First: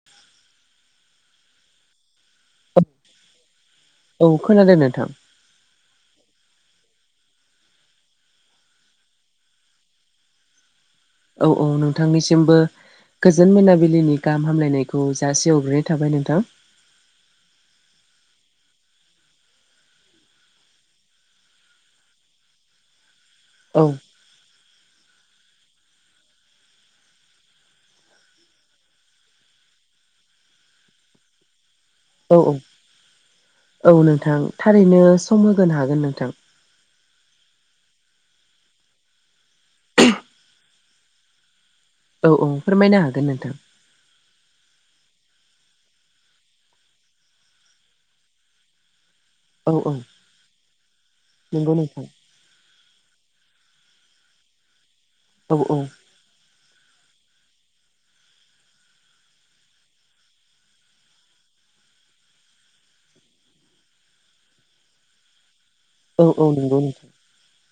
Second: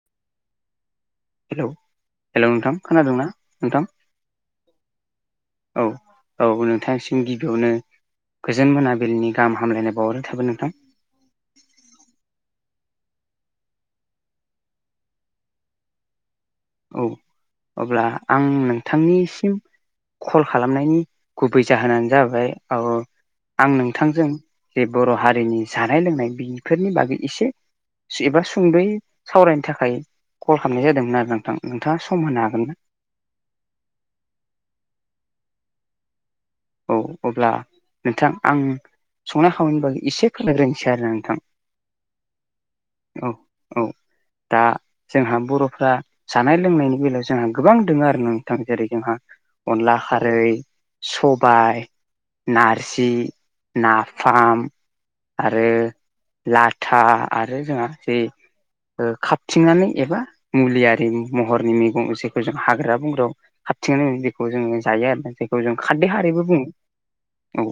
[inaudible] Hello hello नोंथां खोनादोंना नोंथां औ खोनादों नोंथां औ औ नोंथांसिम गिबियावनो गोजोन मोनाबिलिनि गाहामलायनाय बावरो थाबाय नोंथां औ औ नोंथांनिसिमबो गोजोन मोनाबिलिनि गाहाम हामलायनायखौ जासेवग्रोननाय थाबाय नोंथां औ अब्ला आं नोंथांनिसिम कल खालामनायनि गुबै जाहोनानो जाबाय औ आं औ नोंथांजों जे बर' हारिनि जानाय लोंनाय बेफोरनि बागै एसे एबा सुंद'ै सावरायनो थाखाय कल खालामनाय जादोंमोन आरो नोंथां नोंथाङा सम औ होनो हागोन ना औ नोंथां थारैनो सम होगोनो हागोन नोंथां औ अब्ला नोंथां आं संना खावनायनि बागै एसे फोनायग्रोनोसै आरोा नोंथां औ औ फोरमायनो हागोन औ नोंथां औ दा जोंहा बर'फ्रा जानाय लोंनायनि बेलायाव जोंहा गोबां दोङो आरो नोंथां जेरै जोंहा औ औ अनला खारै नंगौ सबायाइ नोंथां नारजि नाफाम औ आरो औ लाथा आरो जोंहा जे ओ खाबथिंनानै एबा मुलियारिि महरनि मैगं जखौ जों हाग्रा बंग्रायाव खाारथिंनो जखौ जोङो जायो आरो जखौ जों खाद औ खारैबो औ बुङो नंगौ नोंथां औ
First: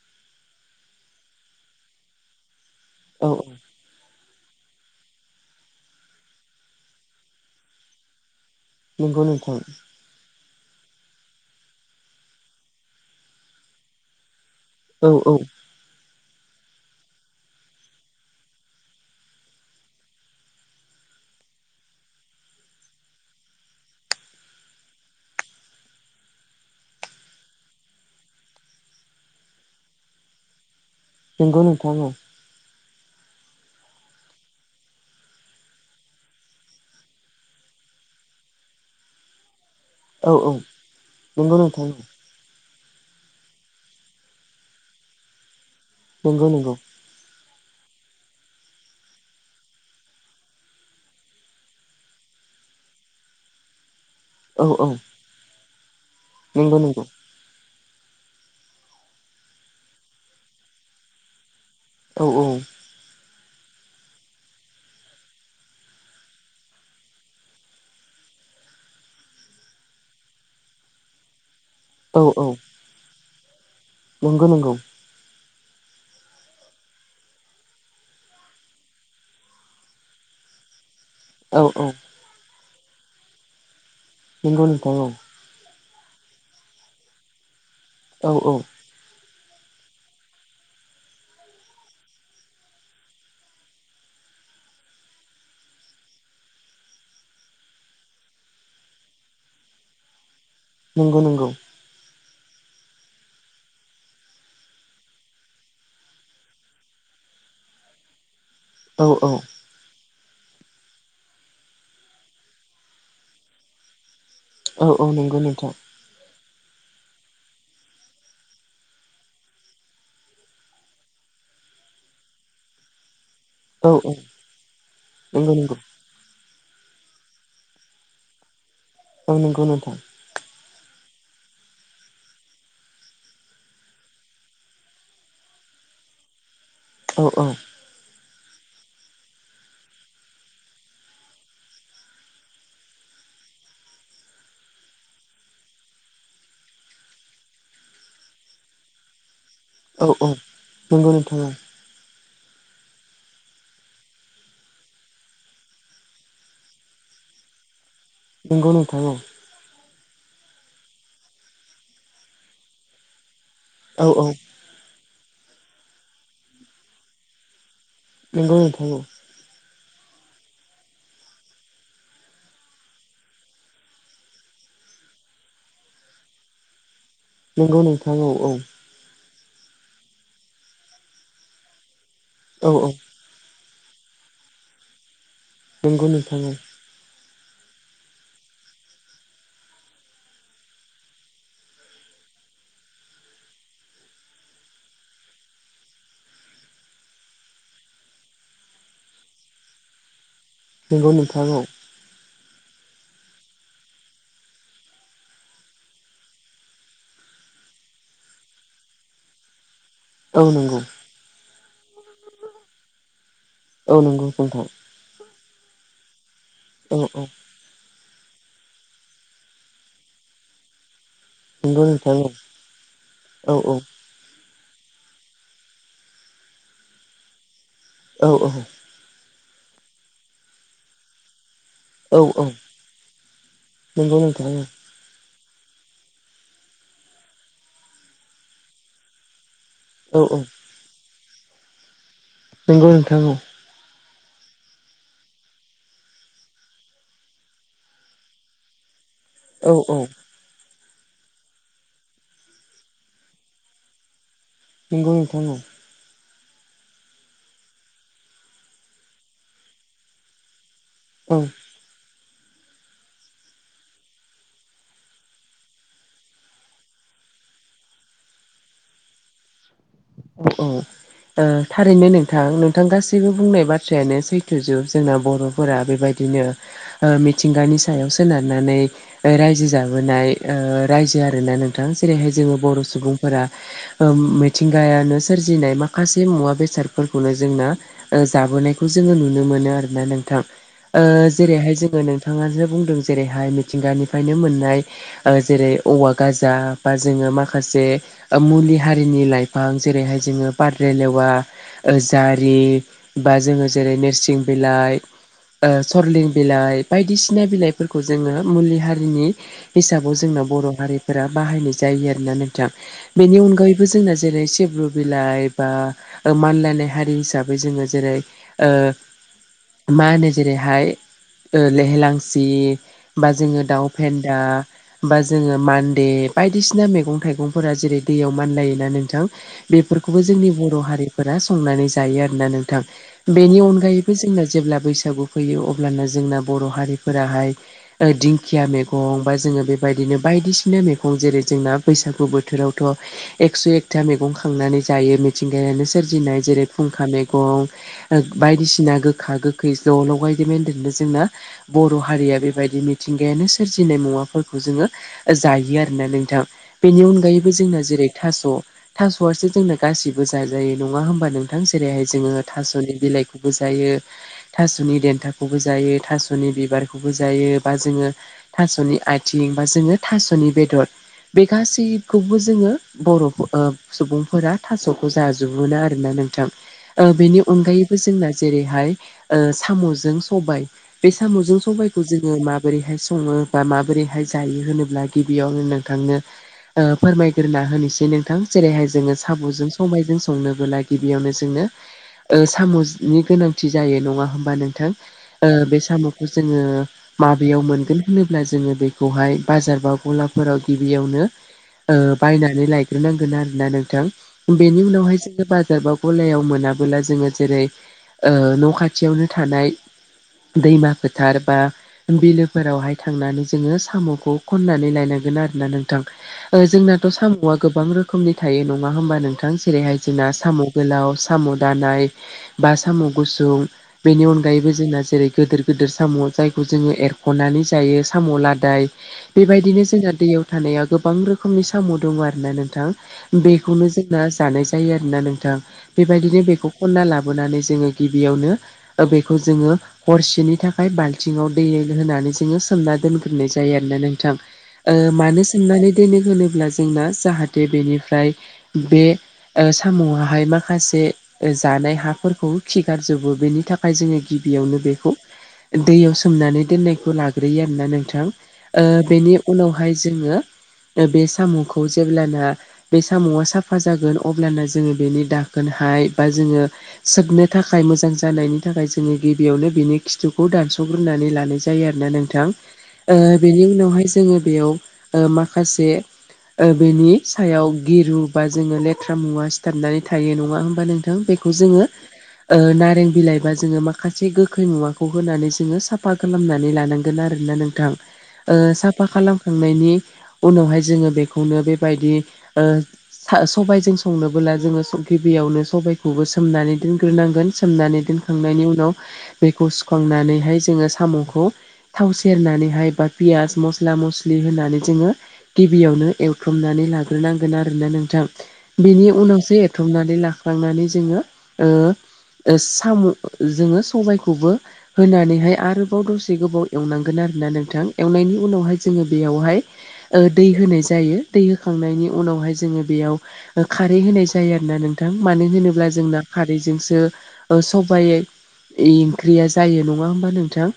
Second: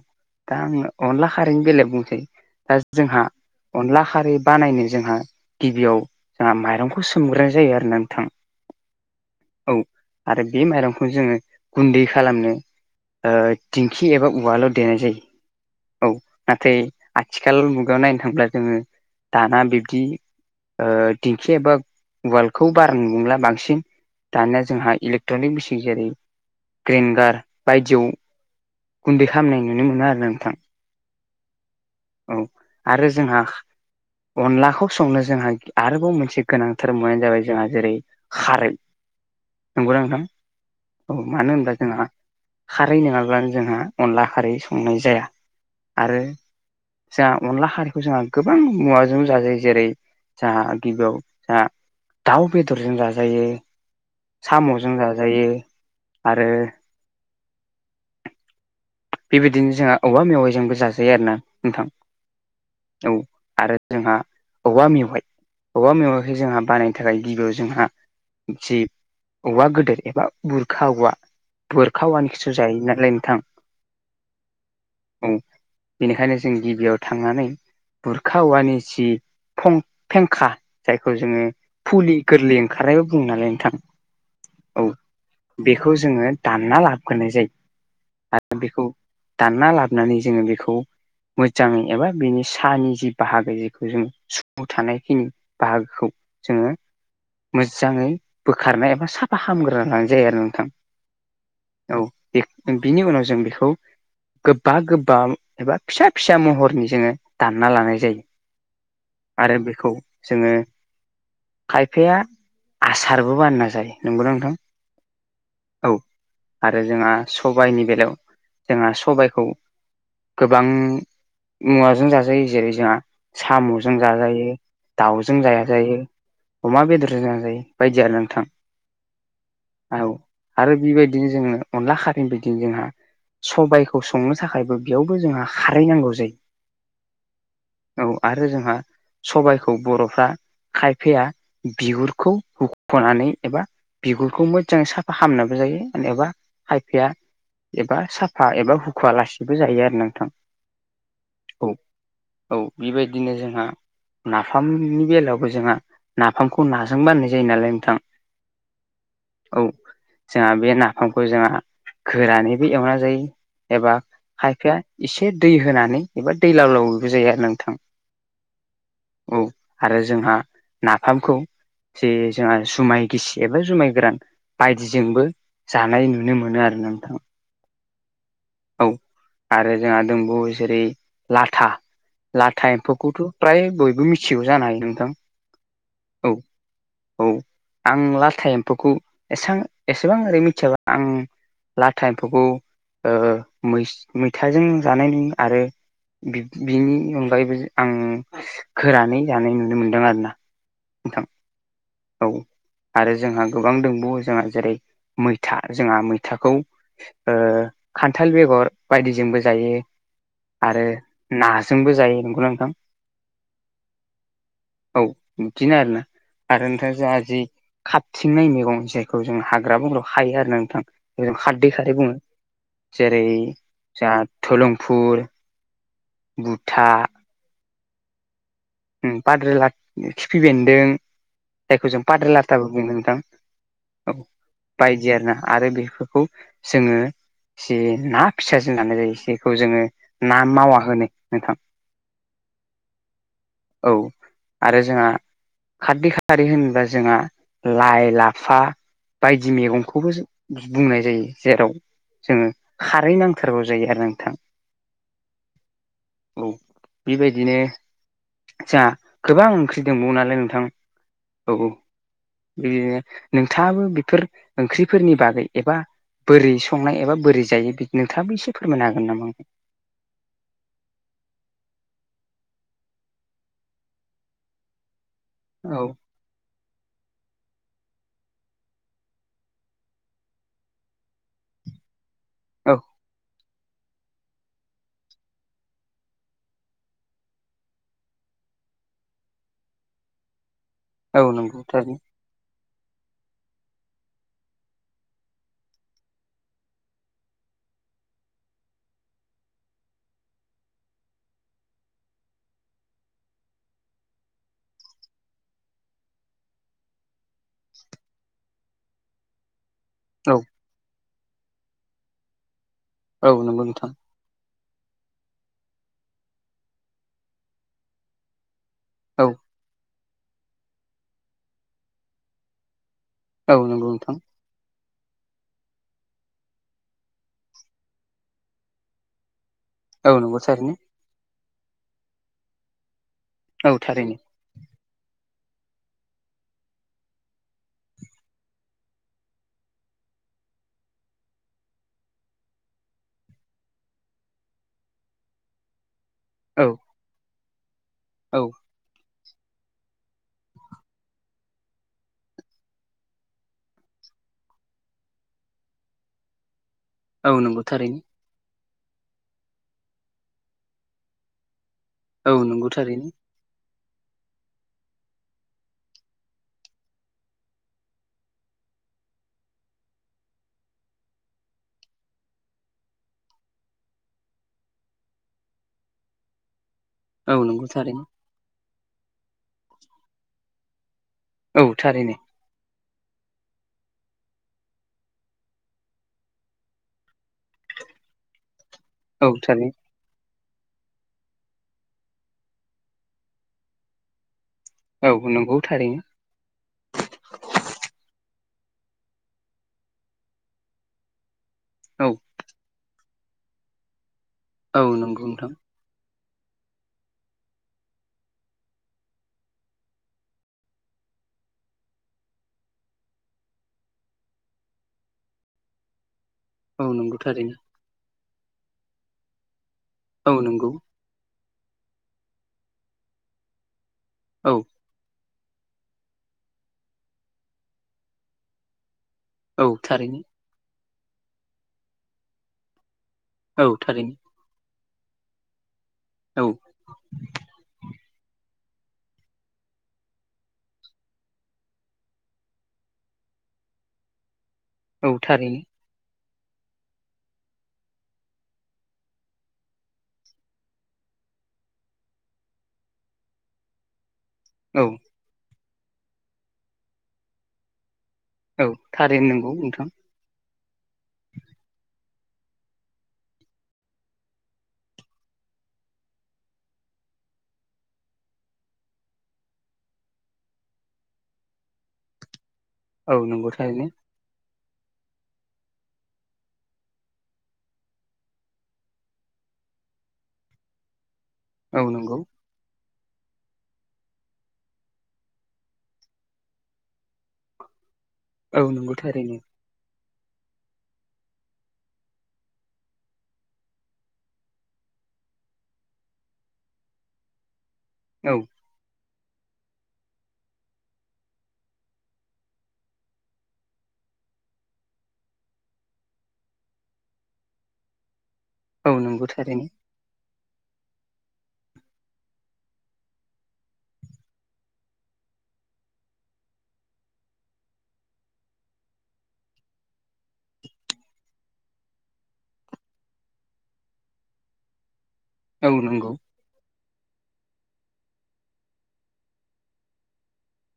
दा आङो अनला खारैनि बेलायाव बुंनोसै जोंहा औ औ अनला खारै बानायनो जोंहा गिबियाव जोंहा माइरंखौ सोमग्रोनाय जायो आरो ना नोंथां नंगौ नोंथां औ आरो बे माइरंखौ जोङो गुन्दै खालामनो ओ दिंखि एबा उवाल औ औ औ नाथाय आथिखाल मुगायाव नायनो थांब्ला जोङो दाना बिबदि दिंखि एबा उालखौ बार बुंला बांसिन दानिया जोंहा इलेक्ट्रनिक बुस जेरै ग्रगार बायदियाव गुन्दै खालामामनाय नुनो मोनो आरो नोंथां नोंगौ नोंथाङाव औ औ आरो जोंहा अनलाखौ संनो जोंहा आरोबाव मोनसे गोनांथार मुवानो जाबाय जोंहा जेरै खारै नंगौ ना नोंथां औ मानो होनबा जोंहा खारै नङाब्लानो जोंहा अनला खारै संनाय जाया आरो बेथ नंगौ जोंहा अनला हारिखौ जोंहा गोबां मुवाजों जाजायो जेरै जोंहा गिबियाव जोंहा दाउ बेदरजों जाजायो औ औ साम'जों जाजायो आरो नंगौ नगौ बेबायदिनो जोंहा औबवा मेवाइजोंबो जाजायो आरो ना नोंथां औ औ औ आरो जोंहा औवा मेवाइ औआ मेवायखौ जोंहा बानायनो थाखाय गिबियाव जोंहा जि औवा गोदोर एबा बुरखा औवा बुरखा औ औ औआनिखौसी जाय नालाय नोंथां नंगौ नंगौ औ बेनिखायनो जों गिबियाव थांनानै बुरखावानि जिं फं फेंखा जायखौ जोङो औ औ फुलि गोरलै ओंखारनायबो बुङो नालाय नोंथां नंगौ नींथां औ बेखौ जोङो दानना लाबग्रोनाय जायो। औ औ। बेखौ दानना लाबोनानै जोङो बेखौ मोजाङै एबा बेनि साहनि जि बाहागो जेखौ जों सु थानायखिनि बाहागोखौ जोङो मोजाङै बोखारनाय एबा साफा हामग्रोना लानाय जायो आरो नोंथां। नंगौ नंगौ औ बिनि उनाव जों बेखौ गोबा गोबा एबा फिसा फिसा महरनि जोङो दानना लानाय जायो। औ औ। आरो बेखौ जोङो खायफाया आसारबो बानायना जायो नोंगौ नोंथां? औ औ नंगौ नोंथां। औ आरो जोंहा सबाइनि बेलायाव जोंहा सबाइखौ गोबां मुवाजों जाजायो जेरै जोंहा औ साम'जों औ जाजायो दाउजों नंगौ नंगौ जाजायो। अमा बेदरजों जाजायो बायदि आरो नोंथां। औ नंगौ नोंथां। औ आरो बेबायदिनो जोङो अनला खारैनो बायदिनो जोंहा सबायखौ संनो थाखायबो बेयावबो जोंहा खारै नांगौ जायो। औ औ। औ आरो जोंहा सबाइखौ बर'फ्रा खायफाया बिगुरखौ हुख'नानै एबा बिगुरखौ मोजां सा फा खामनाबो जायो एबा खायफाया एबा साफा एबा हुख'आ लासि बो जायो आरो औ औ नोंथां नंगौ नोंथां औ औ बेबायदिनो जोंहा नाफामनि बेलायावबो जोंहा नाफामखौ नाजों बानायनाय जायो नालाय नोंथां। नंगौ नोंथां औ। औ। जोंहा बे नाफामखौ जोंहा गोरानैबो एवना जायो एबा औ औ खायफाया एसे दै होनानै एबा दै लावलावबो जायो आरो नोंथां। नंगौ नोंथां औ। औ आरो जोंहा नाफामखौ जे जोंहा जुमाय गिसि एबा जुमाय गोरान बायदिजोंबो जानाय नुनो मोनो आरो नोंथां। नंगौ नोंथां औ औ। औ आरो जोंहा दंबावो जेरै लाथा औ लाथा औ एम्फौखौथ' प्राय बयबो मिथिगौ जानो हायो नोंथां। नंगौ नोंथां औ औ आं लाथा एम्फौखौ एसां एसेबां ओरै मिथियाबा आं लाथा एम्फौखौ ओ मैथाजों जानाय नुयो आरो। बिनि अनगायैबो आं गोरानै जानाय नुनो मोनदों आरोना। नंगौ नोंथां औ। औ। आरो जोंहा गोबां दंबावो जोंहा जेरै मैथा जोंहा मैथाखौ खान्थाल बेगर बायदिजोंबो जायो औ नंगौ आरो। नाजोंबो जायो नंगौना नोंथां? औ नंगौ नोंथां। औ बिदिनो आरोना आरो नोंथां औ जोंहा औ जि खाबथिंनाय मैगं जायखौ जों हाग्रा बंग्रायाव खायो आरो ना नोंथाङ बेखौ जों खारदै नंगौ खारै नोंथां बुङो। औ जेरै औ जाङा धलंफुर बुथा औ औ बाद्रिलात खिफि बेन्दों जायखौ जों औ औ पाद्रेलाताबो बुङो नोंथाङ औ। नंगौ नोंथां बायदि आरो ना आरो बेफोरखौ जोङो जि ना फिसाजो नानाय जायो जेखौ जोङो औ औ ना मावा होनो नोंथां नोंगौ नोंथां औ औ आरो जोंहा खाददै खारै होनोबा जोंहा लाइ लाफा बायदि औ औ मैगंखौबो जो बुंनाय जायो जेराव जोङो खारै नांथारगौ जायो आरो नोंथां नंगौ नोंथां औ औ बेबायदिनो आत्सा गोबां ओंख्रि दंबावो नालाय नोंथां औ बिदिनो नोंथाङाबो बेफोर ओंख्रिफोरनि बागै एबा बोरै संनाय एबा बोरै जायो बि नोंथाङाबो एसे फोरमायनो हागोन नामा आं औ औ ओ थारैनो नोंथां नोंथां गासैबो बुंनाय बाथ्रायानो सैथोजोब जोंना बर' फोरा औ बेबायदिनो ओ मिथिंगानि सायाव सोनारनानै रायजो जाबोनाय ओ रायजो आरोना नों थां जेरैहाय जोङो औ बर' सुबुंफोरा ओम मिथिं गायानो सोरजिनाय माखासे मुवा बेसादफोरखौनो जोंना ओ जाबोनायखौ जोङो नुनो मोनो आरोना नोंथाङ ओ औ नंगौ जेरैहाय थारैनो जोङो नोंथ थाङासो बुंदों जेरैहाय मिथिंगानिफ्रायनो मोननाय जेरै औवा गाजा बा जोङो माखासे मुलि हारिनि लाइफ फां गोबां जेरैहाय जोङो पाद्रे लेवा ओ जारि बा जोङो जेरै नोरसिं बिलाइ ओ सरलिं बिलाइ बायदिसिना बिलाइफोरखौ जोङो मुलि हारिनि हिसाबाव औ जोंना बर' हारिफोरा बाहायनाय जायो आरोना नोंथां औ बेनि नंगौ अनगायैबो नोंथां जोंना जेरै सिब्रु बिलाइ बा मानलायनाय हारि हिसाबै जोङो जेरै औ ओ मा होनो जेरैहाय ओ लेहेलांसि बा औ जोङो दाउ नंगौ नोंथां फेन्दा बा जोङो मानदे बायदिसिना मैगं थाइगंफोरा जेरै दैयाव मानलायोना नोंथां औ बेफोरखौबो नंगौ जोंनि थारैनो बर' हारिफोरा संनानै जायो आरोना नोंथां बेनि औ अनगायैबो थारैनो जोंना जेब्ला बैसागु फैयो अब्लानो जोंना बर' हारिफोराहाय ओ दिंखिया मैगं बा जोङो बेबायदिनो बायदिसिना मैगं जेरै जोंना बैसागु बोथोरावथ' एकस' एकथा मैगं खांनानै जायो मिथिंगायानो सोरजिनाय औ जेरै फुंखा मैगं ओ औ बायदिसिना गोखा गोखै ज' ल' बायदिमोनन्दनो जोंना बर' हारिया बेबायदि मिथिंगायानो सोरजिनाय मुवाफोरखौ जोङो जायो आरोना नोंथां बेनि औ अनगायैबो नंगौ जोंना थारैनो जेरै थास' थास'आसो जोंना गासिबो जाजायो नङा होमबा नोंथाङ जेरैहाय जोङो औ नंगौ थास'नि थारैनो बिलाइखौ बो जायो थास'नि देन्थाखौबो जायो थास'नि बिबारखौबो जायो बा जोङो थास'नि आथिं बा जोङो थास'नि बेदर बे गासैखौबो जोङो बर' फो ओ सुबुंफोरा थास'खौ जाजोबो आरोना नोंथां ओ औ बेनि नंगौ अनगायैबो थारैनो। जोंना जेरैहाय ओ साम'जों सबाय बे साम'जों औ सबाइखौ थारैनो जोङो मा बोरैहाय सङो बा माबोरैहाय जायो होनोब्ला गिबियावनो नोंथांनो ओ फोरमायग्रोना होनोसै नोंथां जेरैहाय जोङो औ साब'जों थारैनो सबायजों संनोबोला गिबियावनो जोंनो साम'नि गोनांथि जायो नङा होमबा नों थां औ ओ नंगौ बे थारैनो साम'खौ जोङो माबेयाव मोनगोन होनोब्ला जोङो बेखौहाय बाजार बा गलाफोराव गिबियावनो ओ औ। बायनानै लायग्रोनांगोन आरोना नोंथां औ बेनि उनावहाय नंगौ जोङो नोंथां बाजार बा गलायाव मोनाबोला जोङो जेरै ओ न' खाथियावनो थानाय दैमा फोथार बा बिलोफोरावहाय थांनानै जोङो साम'खौ खननानै लायनांगोन आरोना नोंथां। ओ औ जोंनाथ' नंगौ साम'आ थारैनो गोबां रोखोमनि थायो नङा होमबा नोंथां जेरैहाय जोंना औ साम' नंगौ गोलाव, साम' दानाय बा साम' गुसुं बेनि औ अनगायैबो जोंना जेरै गोदोर गोदोर साम' जायखौ जोङो एरख'नानै जायो। साम' लादाय औ बेबायदिनो जोंना थारैनो दैयाव थानायाव गोबां रोखोमनि साम' दङ आरोना नोंथां। औ बेखौनो थारैनो जोंना जानाय जायो आरोना नोंथां। बेबायदिनो औ। बेखौ खनना लाबोनानै जोङो गिबियावनो बेखौ जोङो हरसेनि थाखाय बाल्थिंआव दै होनानै जोङो सोमना दोनग्रोनाय जायो आरोना नोंथां। ओ औ मानो थारैनो सोंनानै दोनो होनोब्ला जोंना जाहाथे बेनिफ्राय बे ओ साम'हाय माखासे जानाय हाफोरखौ खिगारजोबो बेनि थाखा खाय जोङो गिबियावनो औ बेखौ दैयाव सोमनानै दोननायखौ लाग्रोयो आरोना नोंथां। ओ औ थारैनो बेनि नंगौ नोंथां उनावहाय जोङो बे साम'खौ जेब्लाना बे साम'आ साफा जागोन अब्लाना जोङो बेनि दाखोनहाय बा जोङो सोबनो थाखाय मोजां जानायनि थाखाय जोङो गिबियावनो बिनि खिथुखौ दानस'ग्रोनानै लानाय जायो आरोना नोंथां। औ नंगौ बेनि थारैनो उनावहाय जोङो बेयाव माखासे बेनि सायाव गिरु बा जोङो लेथ्रा मुवा सिथाबनानै थायो नङा होमबा नोंथां बे खौ जोङो औ नंगौ। ओ नारें बिलाइबा जोङो माखासे गोखै मुवाखौ होनानै जोङो साफा खालामनानै लानांगोन आरोना नों थां। ओ औ नंगौ साफा थारैनो खालामखांनायनि उनावहाय जोङो बे खौनो बेबायदि ओ सबायजों संनोबोला जोङो गिबियावनो सबायखौबो सोमनानै दोनग्रोनांगोन सोमनानै औ दोनखांनायनि उनाव दैखौ सुखांनानैहाय जोङो साम'खौ थाव सेरनानैहाय बा पियास मस्ला मस्लि होनानै जोङो गिबियावनो एवथमनानै लाग्रोनांगोन आरोना नोंथां औ बेनि नंगौ उनावसो थारैनो ए थ्रमनानै लाख्लांनानै जोङो ओ साम' जोङो सबायखौबो होनानैहाय आरोबाव दसे गोबाव एवनांगोन आरोना नोंथां। एवनायनि उनावहाय जोङो बेयावहाय ओ दै होनाय जायो। दै होखांनायनि उनावहाय जोङो बेयाव खारै होनाय जायो आरोना नों थां। मानो औ होनोब्ला नंगौ जोंना खारैजोंसो ओ सबाइ ओंख्रिया जायो नङा होमबा नोंथां।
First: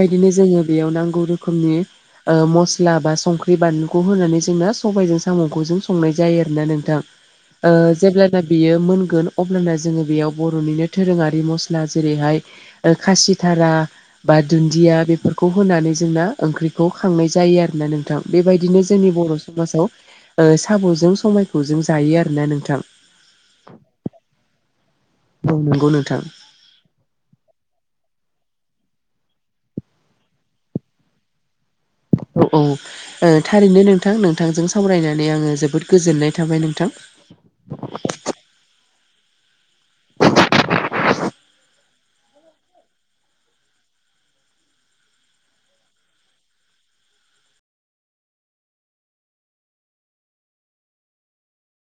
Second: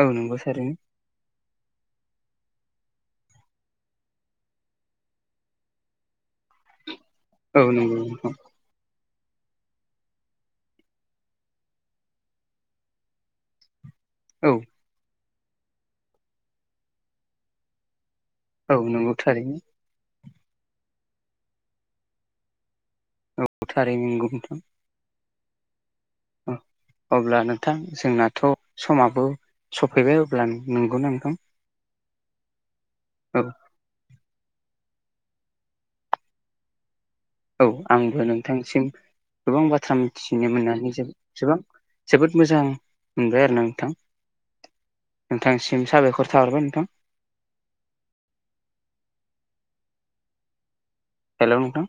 औ नंगौ जोङो थारैनो बेयाव नांगौ रोखोमनि आ मस्ला बा संख्रि बानलुखौ होनानै जोंना सबायजों सामखौजों संनाय जायो आरोना नोंथां औ ओ नंगौ नोंथां जेब्ला बेयो मोनगोन अब्लाना जोङो बेयाव बर'निनो दोरोङारि मस्ला जेरैहाय खासिथारा बा औ दुन्दिया बेफोरखौ होनानै जोंना ओंख्रिखौ खांनाय जायो आरोना नोंथां। औ बेबायदिनो नंगौ जोंनि बर' थारैनो समाजाव साम'जों समायखौजों जायो आरोना नोंथां। थारै नोंगौ नोंथां। औ नंगौ नोंथां। अब्ला नोंथां जोंनाथ' समाबो सफैबाय अब्ला नंगौ नोंथां। औ ओ औ थारैनो नोंथां नोंथांजों सावरायनानै आङो जोबोद गोजोननाय थाबाय नोंथां। औ आंबो नोंथांसिम गोबां बाथ्रा मिथिनो मोननानै जोब जोबां जोबोद मोजां मोनबाय आरोना नोंथां। नोंथांसिम साबायखर थाहरबाय नोंथां। हेल' नोंथा।